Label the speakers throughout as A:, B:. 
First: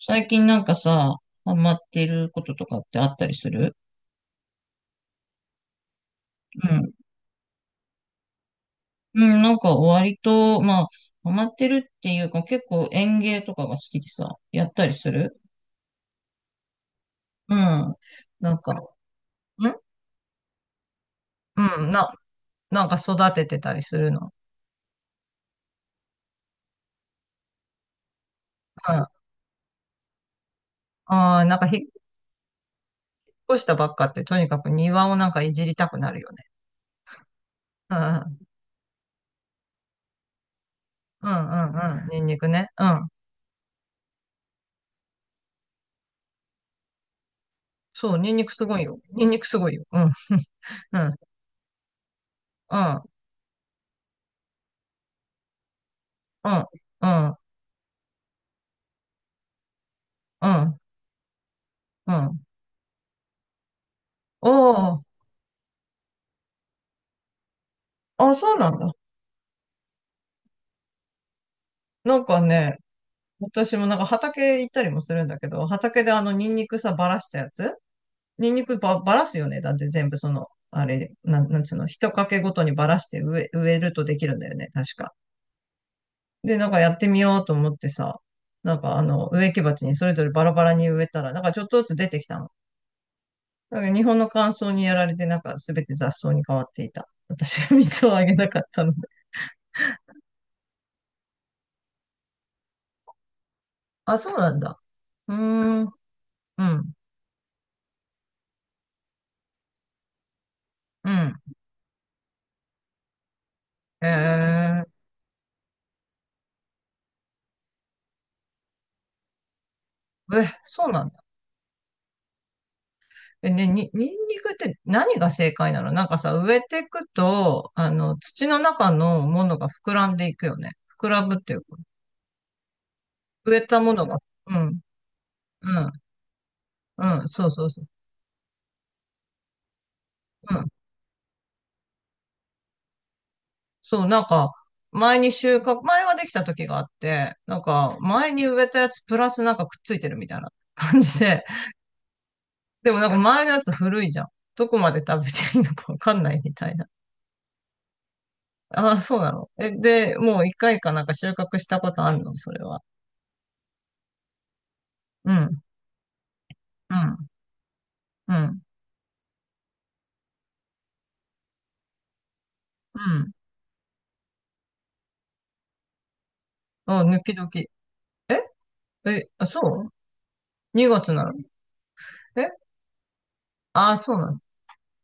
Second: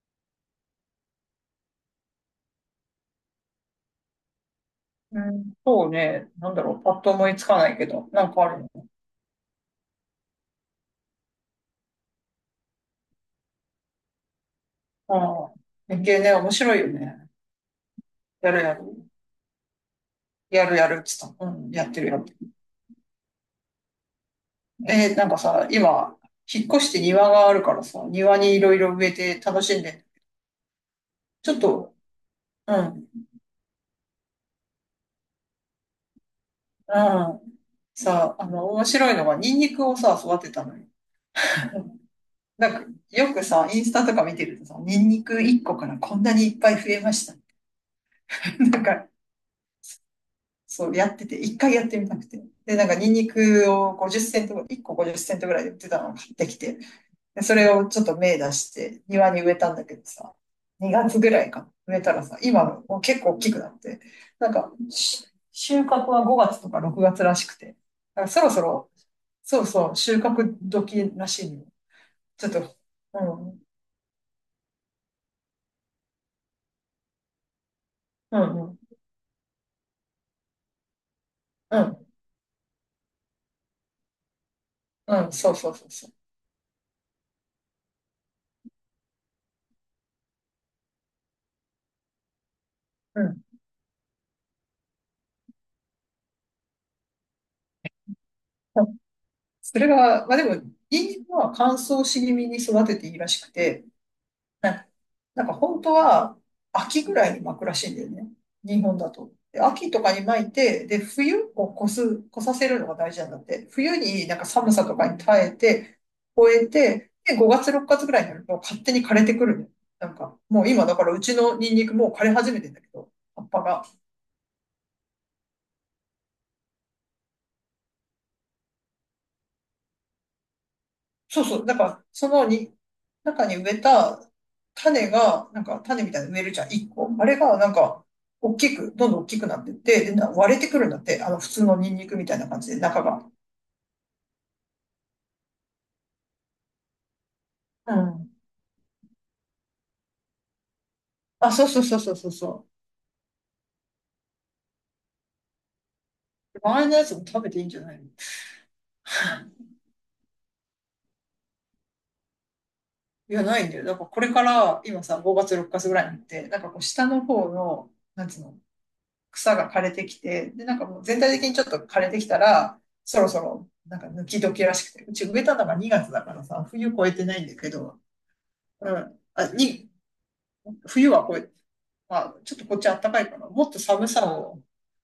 A: 最近なんかさ、ハマってることとかってあったりする？
B: うん、そうね。なんだ
A: う
B: ろう。
A: ん。
B: パッと思いつかないけど。なんかあるの？
A: うん、なんか割と、まあ、ハマってるっていうか、結構園芸とかが好きでさ、やったりする。
B: うん。連ね、面白いよね。
A: うん。
B: や
A: なん
B: る
A: か、
B: やる。やるやるっつった。うん。
A: う
B: や
A: ん、
B: ってるやってる。
A: なんか育ててたりするの？
B: なんかさ、今、引っ越して庭があるからさ、庭にいろい
A: うん。
B: ろ植
A: あ
B: えて楽しんで。
A: あ、
B: ちょ
A: なん
B: っ
A: か引っ
B: と、うん。
A: 越したばっかってとにかく庭をなんかいじりたくなるよね。
B: うん。
A: うん、う
B: さ、
A: ん、
B: 面白いのが、ニンニクをさ、育てたのよ。
A: うん、うんうん、ニンニクね。
B: なんか、
A: うん。
B: よくさ、インスタとか見てるとさ、ニンニク1個からこんなにいっぱい増えました。
A: そう、ニンニク すご
B: なん
A: いよ。
B: か、
A: ニンニクすごいよ。うん、
B: そう、
A: う
B: や
A: ん、
B: ってて、一回やってみたくて。
A: う
B: で、なんか、
A: ん、
B: ニンニクを50セント、1個50セントぐらいで売ってたのを買って
A: う
B: き
A: ん、
B: て、
A: うん、
B: でそれをちょっと芽出して、庭に植えたんだけどさ、
A: うん、
B: 2月ぐらいか、植えた
A: う
B: らさ、
A: ん。
B: 今もう結構大きくなって、な
A: お
B: んか、
A: ー。
B: 収穫は5月とか6月らしくて、だから
A: あ、
B: そろ
A: そう
B: そ
A: なん
B: ろ、
A: だ。
B: そうそう、収穫時らしいの。
A: なんか
B: ちょっと、
A: ね、
B: うん、
A: 私もなんか畑行ったりもするんだけど、畑であのニンニクさ、ばらしたやつ、
B: う
A: ニン
B: ん、
A: ニ
B: う
A: ク
B: ん、
A: ば、ばらすよね。だって全部その、あれ、なんつう
B: う
A: の、
B: ん、
A: 一かけごとにばらして植えるとできるんだよね、確か。
B: うん、そうそうそうそう。
A: で、なんかやってみようと思ってさ、なんかあの、植木鉢にそれぞれバラバラに植えたら、なんかちょっとずつ出てきたの。
B: うん。
A: だから日本の乾燥にやられて、なんかすべて雑草に変わっていた。私が水をあげなかったので。
B: それが、まあでも、ニンニクは乾燥し気味に育てていいらしくて、
A: あ、そうなんだ。
B: ね。
A: う
B: なんか本
A: ーん。
B: 当は
A: うん、
B: 秋ぐらいに巻くらしいんだよね。日本だと。で秋とかに巻いて、で、
A: うん。
B: 冬を越す、越させるのが大事なんだって。冬
A: へ
B: になんか寒さ
A: え。
B: とかに耐えて、越えて、で、5月、6月ぐらいになると勝手に枯れてくるの。なんか、
A: え、
B: もう今
A: そう
B: だか
A: なん
B: らう
A: だ。
B: ちのニンニクもう枯れ始めてんだけど、葉っ
A: え、
B: ぱが。
A: ニンニクって何が正解なの？なんかさ、植えていくと、あの、土の中のものが膨らんでいくよね。膨らむっ
B: そう
A: ていう
B: そ
A: か、
B: う。だから、そのに、中
A: 植
B: に
A: え
B: 植え
A: たものが、
B: た
A: うん、
B: 種が、なん
A: う
B: か
A: ん、
B: 種みたいに植えるじゃん、一
A: う
B: 個。あ
A: ん、
B: れ
A: そう
B: が、
A: そ
B: な
A: う
B: ん
A: そう。
B: か、大きく、どんどん大きくなってって、で、
A: う
B: 割れて
A: ん。
B: くるんだって。普通のニンニクみたいな感じで、中が。
A: そう、なんか、前に収穫、前はできた時があって、なん
B: う
A: か、
B: ん。
A: 前に植えたやつプラスなんかくっついてるみたいな 感じで。
B: あ、そうそうそうそうそうそ
A: でもなんか前のやつ古いじゃん。どこまで食べていいのかわかんないみ
B: う。
A: たい
B: 周
A: な。
B: りのやつも食べていいんじゃないの？
A: ああ、そうなの？え、で、もう一回かなんか収穫したことあるの、それは？
B: いや、ないんだよ。だからこれから、今さ、
A: う
B: 5月
A: ん、
B: 6日ぐらいになって、なんかこう、
A: う
B: 下
A: ん、
B: の方の、なん
A: う
B: つうの、
A: ん、
B: 草が枯れてきて、で、なんかもう全体的にちょっと枯れてきたら、
A: う
B: そ
A: ん。
B: ろそろ、なんか抜き時らしくて、うち植えたのが2月だからさ、冬越
A: あ、
B: え
A: 抜
B: て
A: き
B: ないんだ
A: 時。
B: けど、うん、
A: え、あ、
B: あ、
A: そう？ 2
B: 冬
A: 月
B: は
A: なの？
B: こうまあ、ちょっと
A: え、
B: こっち暖かいから、もっと
A: あ、
B: 寒
A: そう
B: さ
A: なの？
B: を、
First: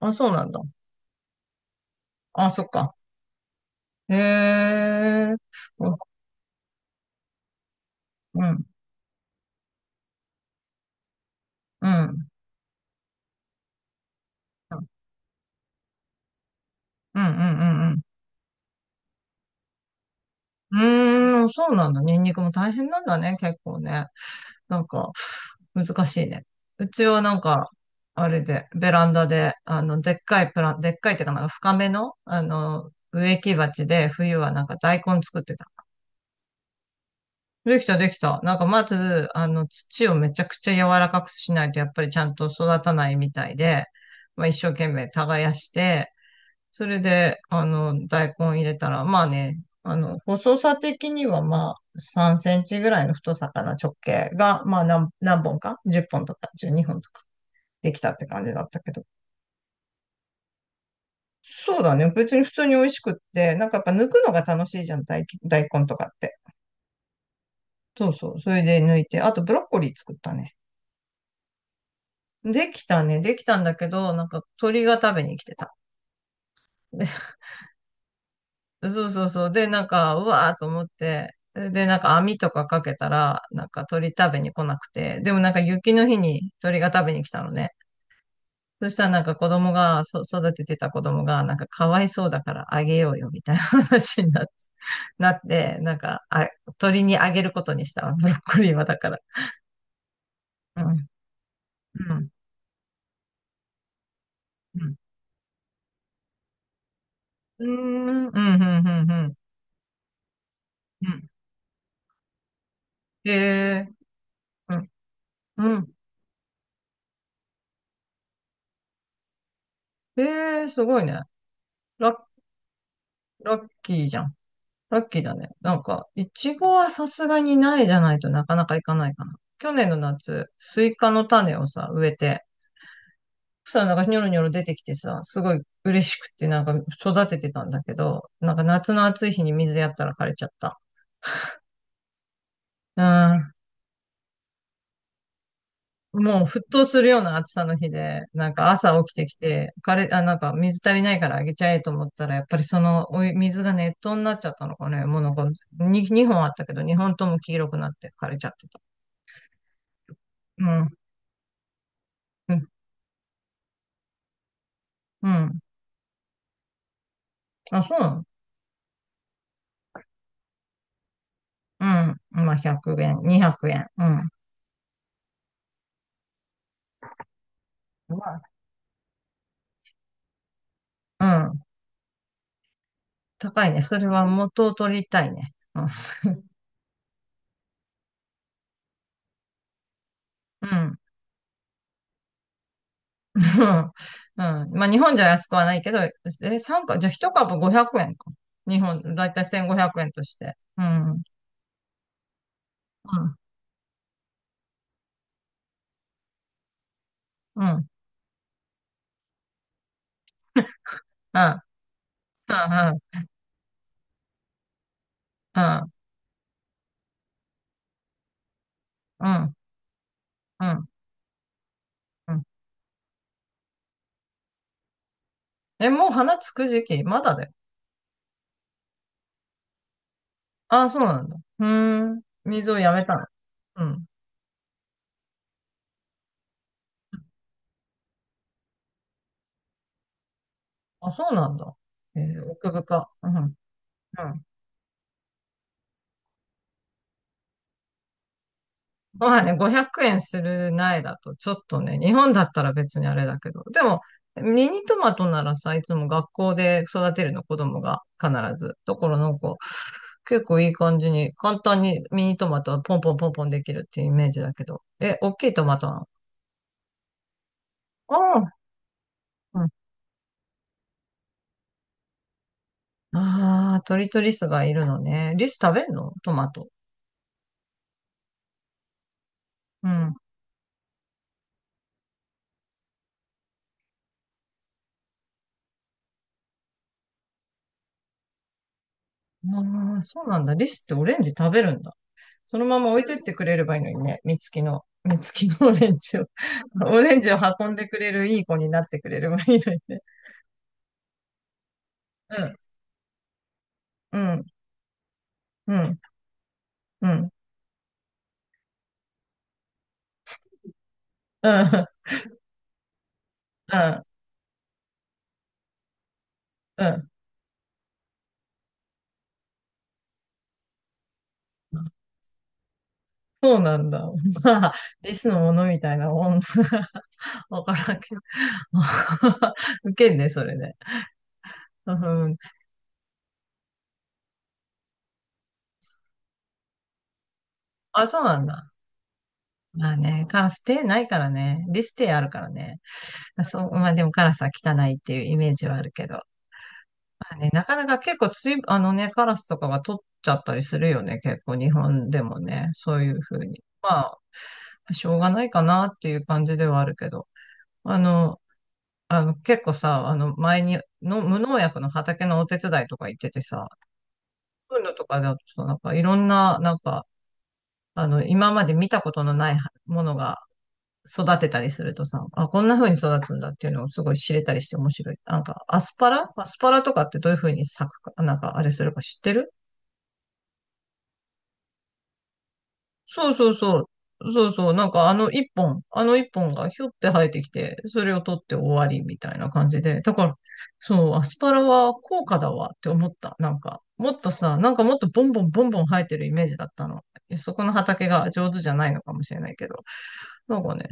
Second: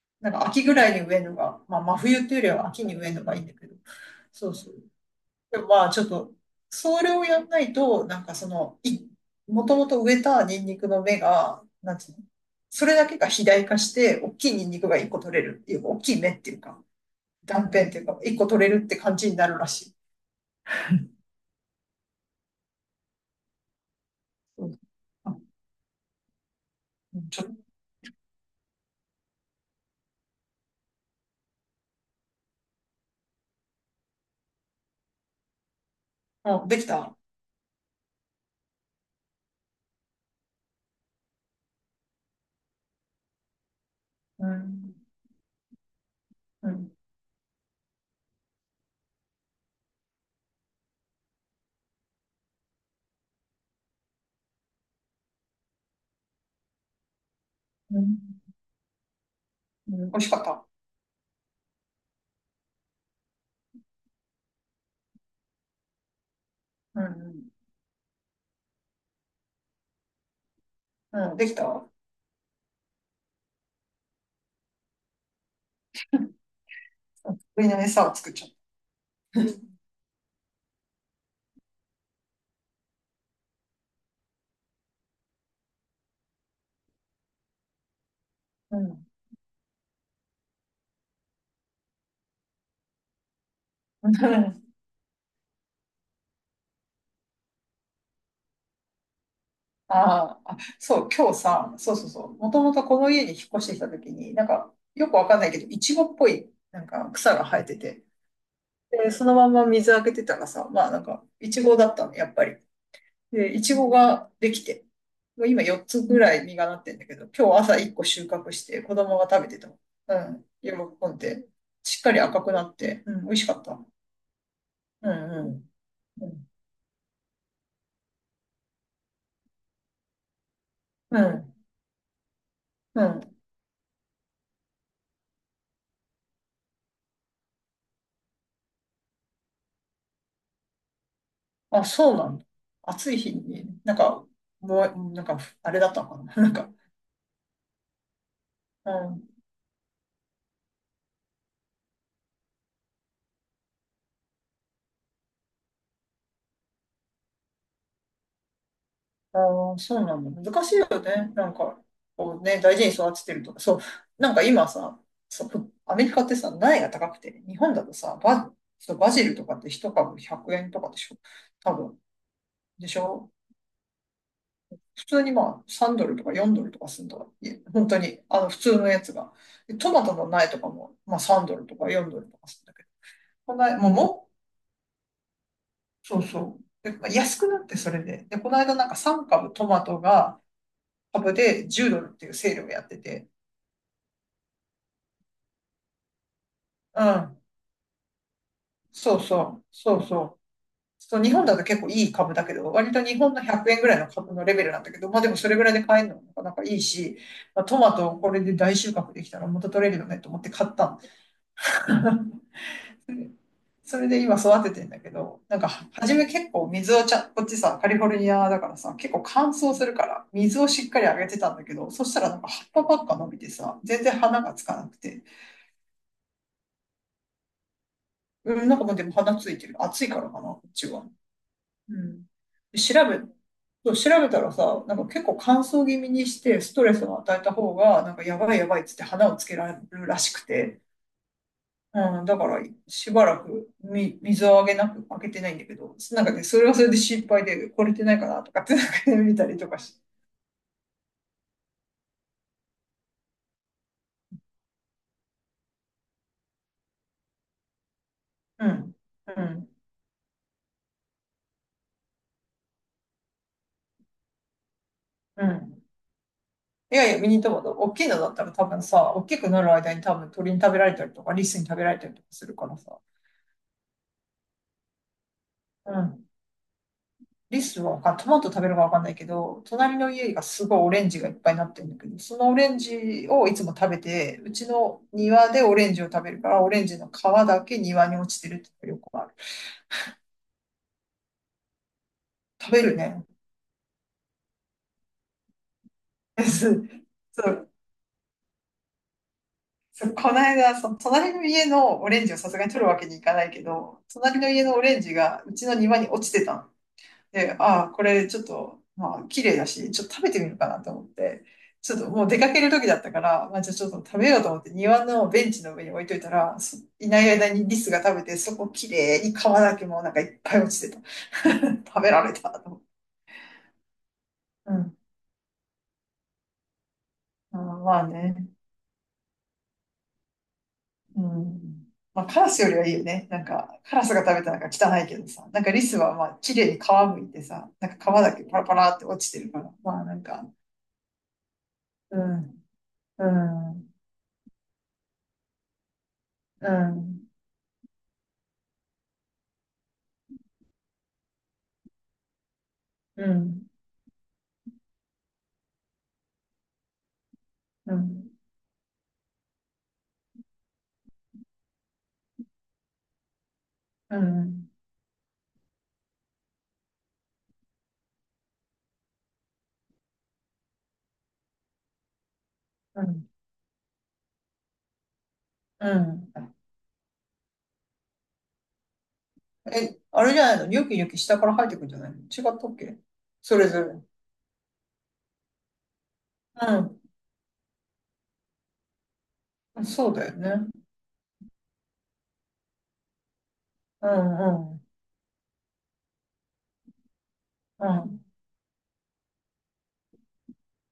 A: あ、そ
B: な
A: う
B: ん
A: な
B: か
A: んだ。
B: 秋ぐらいに植えるのが、まあ、真冬っていうより
A: あ、そ
B: は
A: っ
B: 秋
A: か。
B: に植えるのがいいんだけど、
A: へ
B: そうそう。
A: え。
B: でもまあ
A: お、
B: ちょっと、それをやんないと、なんか
A: う
B: そ
A: ん、うん、
B: の、もともと植えたニンニクの芽が、
A: う
B: なん
A: ん、
B: つ
A: う
B: うの、
A: ん、
B: それだけが肥大化して、大きいニンニクが一個取れるっていうか、大きい芽っていうか、
A: うん、う
B: 断片って
A: ん。
B: いうか、一個取れるって感じになるらしい。
A: うーん、そうなんだ。ニンニクも大変なんだね、結構ね。
B: うん、
A: なんか、
B: あ、
A: 難しいね。うち
B: う
A: は
B: ん
A: な
B: ち
A: ん
B: ょっ
A: か、あれで、ベランダで、あの、でっかいっていうかなんか深めの、あの、植木鉢で、冬はなんか大根作ってた。
B: と、うん、できた。
A: できた、できた。なんかまず、あの、土をめちゃくちゃ柔らかくしないと、やっぱりちゃんと育たないみたいで、まあ
B: う
A: 一生懸
B: ん、
A: 命耕して、
B: う
A: そ
B: ん、
A: れで、あの、大根入れたら、まあね、あの、細さ的にはまあ3センチぐらいの太さかな、直径が、まあ何本か、 10 本とか12本とかでき
B: う
A: たっ
B: ん、
A: て感じだったけど。
B: うん美味しかった。
A: そうだね。別に普通に美味しくって、なんかやっぱ抜くのが楽しいじゃん、大根とかって。
B: うん、
A: そうそう。それで抜いて、あとブロッコリー作ったね。
B: うん、うんできた。う
A: できたね。できたんだけど、なんか鳥が食べに来てた。
B: ん、上の餌を作っちゃっ
A: で、そうそうそう。で、なんか、うわーと思って、で、なんか網とかかけたら、なんか鳥食べに来なくて、でもなんか雪の日に鳥が食べに来たのね。
B: た。う
A: そした
B: ん。
A: らなんか子供が、育ててた子供が、なんかかわいそうだからあげようよ、みたいな話になって、なんか、あ、鳥にあげることにしたわ。ブロッコリーはだから。
B: あーあ、
A: う
B: そ
A: ん。
B: う、今日さ、そうそう
A: う
B: そ
A: ん。
B: う、もともとこの家に引っ越してきた時に、なんか、
A: うん。
B: よくわかんないけど、イチゴっぽい、なんか草が生
A: う
B: え
A: ー
B: てて、
A: ん。うん。うん。う
B: で、
A: ん。
B: そ
A: うん。
B: のまま水あげてたらさ、まあなん
A: う
B: か、
A: ん。
B: イチゴだったの、やっぱり。
A: へ
B: で、イチゴ
A: え。
B: ができ
A: う
B: て、
A: ん。
B: もう今
A: う
B: 4
A: ん。
B: つぐらい実がなってんだけど、今日朝1個収穫して、子供が食べてた。う
A: え
B: ん、
A: え、
B: 喜
A: すごい
B: ん
A: ね。
B: で、しっ
A: ラ
B: かり
A: ッ、
B: 赤くなって、うん、美味しか
A: ラ
B: っ
A: ッ
B: た。
A: キーじゃん。ラ
B: う
A: ッ
B: ん、
A: キーだ
B: う
A: ね。なんか、
B: ん、う
A: い
B: ん、
A: ちごはさすがにないじゃないとなかなかいかないかな。去年の夏、スイカ
B: う
A: の
B: ん、
A: 種をさ、植えて、
B: うん。
A: そしたらなんかニョロニョロ出てきてさ、すごい嬉しくってなんか育ててたんだけど、なんか夏の暑い日に水やったら枯れちゃった。
B: あ、そうなんだ。暑い日に、なんか、もう、なんか、あれだったのか
A: もう
B: な。なん
A: 沸
B: か、
A: 騰するような暑さの日で、なんか
B: う
A: 朝起きて
B: ん。
A: きて、あ、なんか水足りないからあげちゃえと思ったら、やっぱりそのお湯水が熱湯になっちゃったのかね。もうなんか、に2、本あったけど、2本とも黄色くなって枯れちゃってた。
B: あーそうなんだ。
A: う
B: 難しいよ
A: ん、
B: ね。なんか、こう
A: う
B: ね、
A: ん、
B: 大事に育ててるとか。そう。なんか今さ、
A: う
B: そ
A: ん。
B: う、アメリカってさ、苗が高くて、日本
A: あ、
B: だと
A: そうな
B: さ、
A: の？
B: バ、そうバジルとかって一株100円とかでしょ。多
A: う
B: 分。
A: ん。まあ、
B: でし
A: 100円、
B: ょ。
A: 200円。うん。
B: 普通にまあ、3ドルとか4ドルとかするんだから。いえ本当に、
A: ま
B: 普通のやつが。でトマトの苗とかも、まあ、3
A: あ、う
B: ド
A: ん。
B: ルとか4ドルとかするんだけど。こん
A: 高い
B: な、
A: ね。
B: もう
A: それは
B: も
A: 元を取りたいね。うん。
B: そうそう。で、安くなって、それで。で、この間なんか3株トマトが
A: うん、
B: 株で10ドルっていうセールをやってて。
A: うん。うん。まあ、日本じゃ安くはないけど、え、
B: う
A: じゃあ一
B: ん。
A: 株500円か。日本、
B: そう
A: だいたい
B: そう。
A: 1500
B: そう
A: 円と
B: そ
A: し
B: う。
A: て。うん。う
B: そう、
A: ん。
B: 日本だと結構いい株だけど、割と日本の100円ぐらいの株のレベルなんだけど、まあでもそれぐらいで買えるのもなかなかいいし、まあ、
A: う
B: ト
A: ん。
B: マトをこれで大収穫できたら元取れるよねと思って買ったんで。
A: うん。
B: うん。それで今育ててんだけど、な
A: う
B: んかは
A: ん。
B: 初め結構水をちゃ、こっちさ、カリフォルニアだからさ、結構
A: うん。う
B: 乾
A: ん。
B: 燥するから、水
A: う
B: をし
A: ん。
B: っかりあげてたんだけど、そしたら
A: う
B: なん
A: ん。
B: か葉っぱばっか伸びてさ、全然花がつかなくて。
A: え、もう花つく時期まだだよ？
B: うん、なんかもうでも花ついてる。暑いからかな、こっ
A: あ
B: ち
A: あ、そう
B: は。
A: なんだ。う
B: う
A: ーん。
B: ん。
A: 水をや
B: 調
A: めた
B: べ、
A: の？う
B: そう
A: ん。
B: 調べたらさ、なんか結構乾燥気味にして、ストレスを与えた方が、なんかやばいやばいっつって花をつけられるらしくて。
A: あ、そうなんだ。え
B: うん、だ
A: ー、
B: から、
A: 奥深。
B: しば
A: うん。
B: ら
A: うん。
B: く水をあげなく、あげてないんだけど、なんかね、それはそれで心配で、これてないかなとかって、なんかね、見
A: まあ
B: た
A: ね、
B: りとか
A: 500
B: し。
A: 円する苗だと、ちょっとね、日本だったら別にあれだけど、でも、ミニトマトならさ、いつも学校で育てるの、子供が必
B: う
A: ず。だ
B: ん、
A: からな
B: う
A: んか、
B: ん、
A: 結構いい感じに、簡単にミニトマトはポンポンポンポンできるっていうイメージだけど。え、大
B: う
A: きいトマ
B: ん。
A: トなの？
B: いやいや、ミニトマト、大きいのだっ
A: あ
B: たら
A: あ、
B: 多分さ、大きくな
A: うん。
B: る間に多分鳥に食べられたりとか、リスに食べられたりとかするからさ。
A: ああ、鳥とリスがいるのね。リス食べん
B: う
A: の
B: ん。
A: トマト？
B: リスはトマト食べるかわかんないけど、
A: う
B: 隣の
A: ん。
B: 家がすごいオレンジがいっぱいになってるんだけど、そのオレンジをいつも食べて、うちの庭でオレンジを食べるから、オレンジの皮だけ庭に落ちてるってよくある。
A: ああ、そうなんだ。リスってオレンジ食べるんだ。その
B: 食
A: ま
B: べ
A: ま
B: る
A: 置いとい
B: ね。
A: てくれればいいのにね、三きのオレンジを、
B: そう、
A: オレンジを運んでくれるいい子になってくれればいいのにね。
B: そう、この間、その隣の家のオレンジをさ
A: う
B: すがに取るわけにいかないけど、
A: ん、う
B: 隣
A: ん、
B: の家のオレンジがうちの
A: う
B: 庭
A: ん、
B: に落ちてたの。
A: うん、うん、
B: で、ああ、これちょっと、まあ、綺麗だし、ちょっと食べてみるかなと思って、ちょっともう出かける時だったから、まあ、じゃあ
A: う
B: ちょっと
A: ん、
B: 食べようと思って庭のベンチの上に置いといたら、そ
A: う
B: い
A: ん。
B: ない間にリスが食べて、そこ綺麗に皮だけもうなんかいっぱい落ちてた。食べられたと思って。
A: そうなんだ。まあ、
B: うん。
A: リスのものみたいなもん。
B: う
A: わか
B: ん
A: ら
B: ま
A: ん
B: あ
A: けど。
B: ね。
A: 受けんね、それね。
B: うん。
A: う
B: まあ、
A: ん。
B: カラスよりはいいよね。なんか、カラスが食べたらなんか汚いけどさ、なんかリスはまあ、綺麗に皮むいてさ、なん
A: あ、
B: か皮
A: そう
B: だ
A: な
B: け
A: ん
B: パラ
A: だ。
B: パラって落ちてるから、
A: まあ
B: まあなん
A: ね、カ
B: か、
A: ラス手ないからね。リス手
B: う
A: あるから
B: ん、
A: ね。
B: う
A: そう、まあ
B: ん、
A: でもカラスは汚いっていうイメージはあるけど。
B: う
A: ま
B: ん、
A: あね、なかなか結構つい、あのね、カラスとかが取っちゃったりするよね、結構日本でもね、そういう
B: う
A: ふうに。
B: ん、
A: まあ、しょうがないかなっていう感じではあるけど、
B: うん、
A: あ
B: うん、
A: の、結構さ、あの前にの無農薬の畑のお手伝いとか行っててさ、そういうのとかだとなんかいろんな、なんか、あの、今まで見たことのないものが育てたりするとさ、あ、こんな風に
B: う
A: 育
B: ん。
A: つんだっていうのをすごい知れたりして面白い。なんか、アス
B: う
A: パ
B: ん。
A: ラアスパラとかってどういう風に咲くか、なんかあれするか知ってる？
B: え、あれじゃないの？ニョキニョキ下から生えてくんじゃないの？違ったっけ？
A: そうそう
B: それ
A: そ
B: ぞ
A: う。
B: れ。
A: そうそう。なんかあの一本、あの一本
B: う
A: がひょっ
B: ん、
A: て生えてきて、それを取って終わりみたいな感じで。
B: そ
A: だ
B: う
A: か
B: だ
A: ら、
B: よね。
A: そう、アスパラは高価だわって思った。なんか、
B: う
A: もっと
B: ん、
A: さ、なん
B: う
A: か
B: ん、
A: もっとボンボンボンボン生えてるイメージだったの。そこの
B: う
A: 畑
B: ん。
A: が上手じゃないのかもしれないけど、なんかね、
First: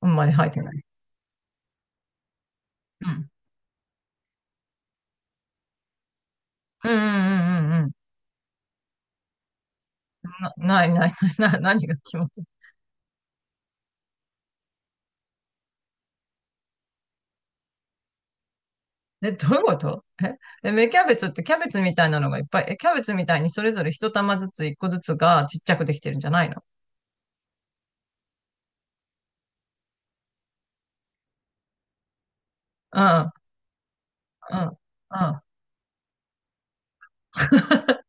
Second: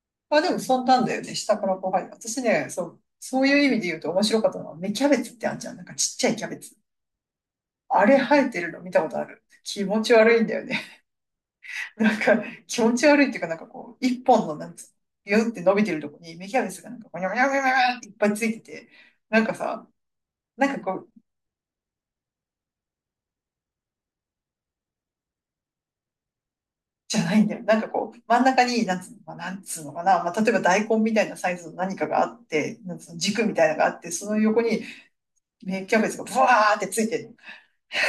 A: あんまり
B: まあ、
A: 生え
B: でも
A: てな
B: そ
A: い。
B: んなんだよね。下からこう入る。私ね、そう、
A: うん。
B: そういう意味で言うと面白かったのは、芽キャベツってあんじゃん。なんかちっちゃいキャベツ。
A: うん、うん、うん、うん、うん。
B: あれ生えてるの見たことある。気持ち悪いんだよね。
A: ないないない、何が 気
B: なん
A: 持ち？
B: か気持ち悪いっていうか、なんかこう、一本のなんつうの、ビューって伸びてるとこに芽キャベツがなんか、ゴニョゴニョゴニョゴニョっていっぱいついてて、
A: え、
B: なん
A: どう
B: か
A: いうこ
B: さ、
A: と？え、え、
B: なん
A: 芽
B: か
A: キャ
B: こ
A: ベ
B: う、
A: ツってキャベツみたいなのがいっぱい？え、キャベツみたいにそれぞれ一玉ずつ一個ずつがちっちゃくできてるんじゃないの？
B: じゃないんだよ。なんかこう、真ん中に、なんつうのかな、なんつうのかな、まあ、例えば大根みたいなサイズの何かがあって、なん
A: う
B: つうの
A: ん、
B: 軸みたいなのがあって、その
A: うん、
B: 横に、
A: うん。
B: 芽キャベツがブワーってついてる。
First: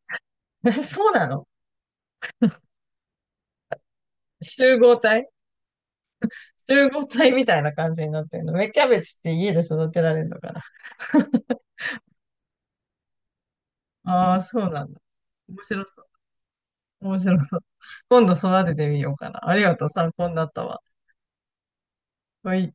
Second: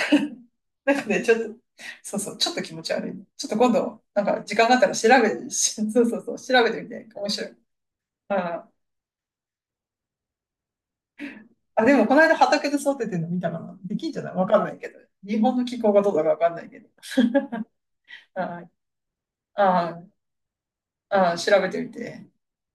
A: え、
B: なんか
A: そう
B: ね、
A: な
B: ちょっ
A: の？
B: と、そうそう、ちょっと気持ち悪い。ちょっと今度、なんか時間
A: 集
B: があった
A: 合
B: ら調
A: 体
B: べて、そうそうそう、調べて
A: 集
B: み
A: 合
B: て、面
A: 体み
B: 白
A: た
B: い。
A: いな感じになってるの？
B: あ
A: 芽キャベツって家で育てられるのかな
B: あ、でもこの間畑で育ててるの見たかな。で
A: あ？
B: きんじゃな い
A: あー、
B: わかん
A: そう
B: ない
A: な
B: け
A: ん
B: ど。
A: だ。
B: 日本
A: 面
B: の気
A: 白
B: 候
A: そ
B: が
A: う。
B: どうだかわかんないけど。
A: 面白そう。今度
B: あ
A: 育ててみようかな。ありがと
B: あ、
A: う、
B: あ
A: 参考になったわ。
B: あ、ああ調べてみて。
A: はい。